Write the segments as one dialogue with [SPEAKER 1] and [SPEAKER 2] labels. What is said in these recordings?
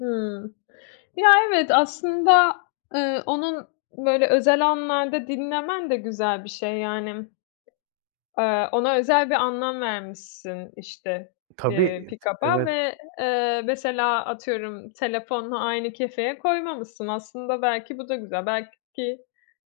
[SPEAKER 1] Hımm. Ya, evet, aslında, eee, onun, böyle, özel anlarda dinlemen de güzel bir şey. Yani, eee, ona özel bir anlam vermişsin, işte,
[SPEAKER 2] Tabii,
[SPEAKER 1] eee,
[SPEAKER 2] iii,
[SPEAKER 1] pikaba
[SPEAKER 2] evet.
[SPEAKER 1] ve, eee, mesela, atıyorum, telefonla aynı kefeye koymamışsın. Aslında belki bu da güzel, belki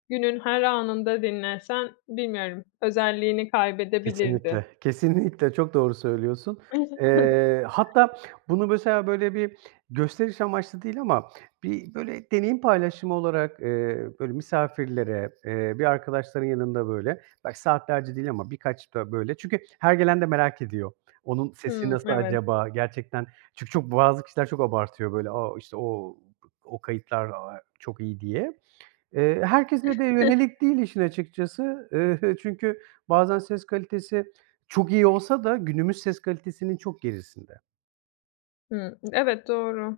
[SPEAKER 1] günün her anında dinlesen, bilmiyorum, özelliğini kaybedebilirdi.
[SPEAKER 2] Kesinlikle, kesinlikle, çok doğru söylüyorsun. Eee, hatta bunu mesela, böyle, bir gösteriş amaçlı değil ama bir böyle deneyim paylaşımı olarak, eee, böyle, misafirlere, eee, bir arkadaşların yanında, böyle, belki saatlerce değil ama birkaç da böyle Çünkü her gelen de merak ediyor. Onun sesi
[SPEAKER 1] Hımm,
[SPEAKER 2] nasıl
[SPEAKER 1] evet.
[SPEAKER 2] acaba? Gerçekten Çünkü çok bazı kişiler çok abartıyor, böyle, "A! işte, o! o kayıtlar, aaa, çok iyi." diye. Eee, herkese de yönelik değil işin açıkçası, eee, çünkü bazen ses kalitesi çok iyi olsa da günümüz ses kalitesinin çok gerisinde.
[SPEAKER 1] Hıı. Evet, doğru.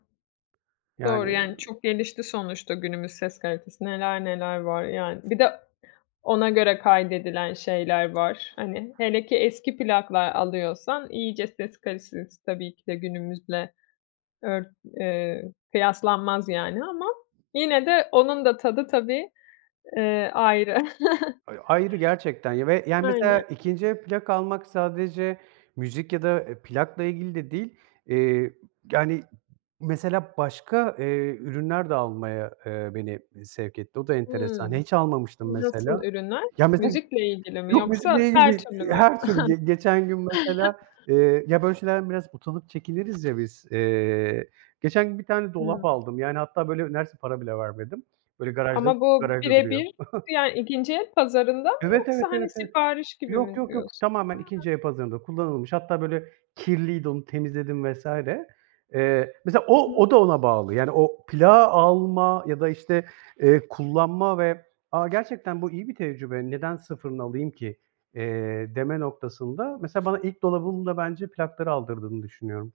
[SPEAKER 1] Doğru,
[SPEAKER 2] Yani
[SPEAKER 1] yani çok gelişti sonuçta günümüz ses kalitesi, neler neler var, yani. Bir de ona göre kaydedilen şeyler var, hani, hele ki eski plaklar alıyorsan iyice ses kalitesi tabii ki de günümüzle ört eee, kıyaslanmaz yani ama yine de onun da tadı tabii, eee, ayrı.
[SPEAKER 2] Ay ayrı gerçekten. Ya, ve, yani, mesela
[SPEAKER 1] Aynen.
[SPEAKER 2] 2'nci el plak almak sadece müzik ya da, eee, plakla ilgili de değil, eee, [unintelligible] yani, mesela başka, eee, ürünler de almaya, eee, beni i sevk etti. O da enteresan,
[SPEAKER 1] Hımm.
[SPEAKER 2] hiç almamıştım
[SPEAKER 1] Nasıl
[SPEAKER 2] mesela.
[SPEAKER 1] ürünler?
[SPEAKER 2] Ya, mesela
[SPEAKER 1] Müzikle ilgili mi
[SPEAKER 2] Yok,
[SPEAKER 1] yoksa
[SPEAKER 2] müzikle ilgili
[SPEAKER 1] her
[SPEAKER 2] değil,
[SPEAKER 1] türlü
[SPEAKER 2] eee,
[SPEAKER 1] mü?
[SPEAKER 2] her türlü. G geçen gün mesela, eee Ya, böyle şeylerden biraz utanıp çekiniriz ya biz, eee, geçen gün 1 tane dolap
[SPEAKER 1] Hımm.
[SPEAKER 2] aldım. Yani hatta, böyle, neredeyse para bile vermedim. Böyle, garajda
[SPEAKER 1] Ama bu
[SPEAKER 2] garajda
[SPEAKER 1] bire
[SPEAKER 2] duruyor.
[SPEAKER 1] bir yani, 2'nci el pazarında mı
[SPEAKER 2] Evet, evet,
[SPEAKER 1] yoksa, hani,
[SPEAKER 2] evet, evet.
[SPEAKER 1] sipariş gibi
[SPEAKER 2] Yok,
[SPEAKER 1] mi
[SPEAKER 2] yok, yok.
[SPEAKER 1] diyorsun? A!
[SPEAKER 2] Tamamen 2'nci el pazarında kullanılmış. Hatta, böyle kirliydi onu temizledim vs. Eee, mesela o
[SPEAKER 1] Hıı.
[SPEAKER 2] o da ona bağlı. Yani o plağı alma ya da, işte, eee, kullanma ve, "A, gerçekten bu iyi bir tecrübe, neden sıfırını alayım ki?" eee, deme noktasında mesela bana ilk dolabımı da bence plakların aldırdığını düşünüyorum.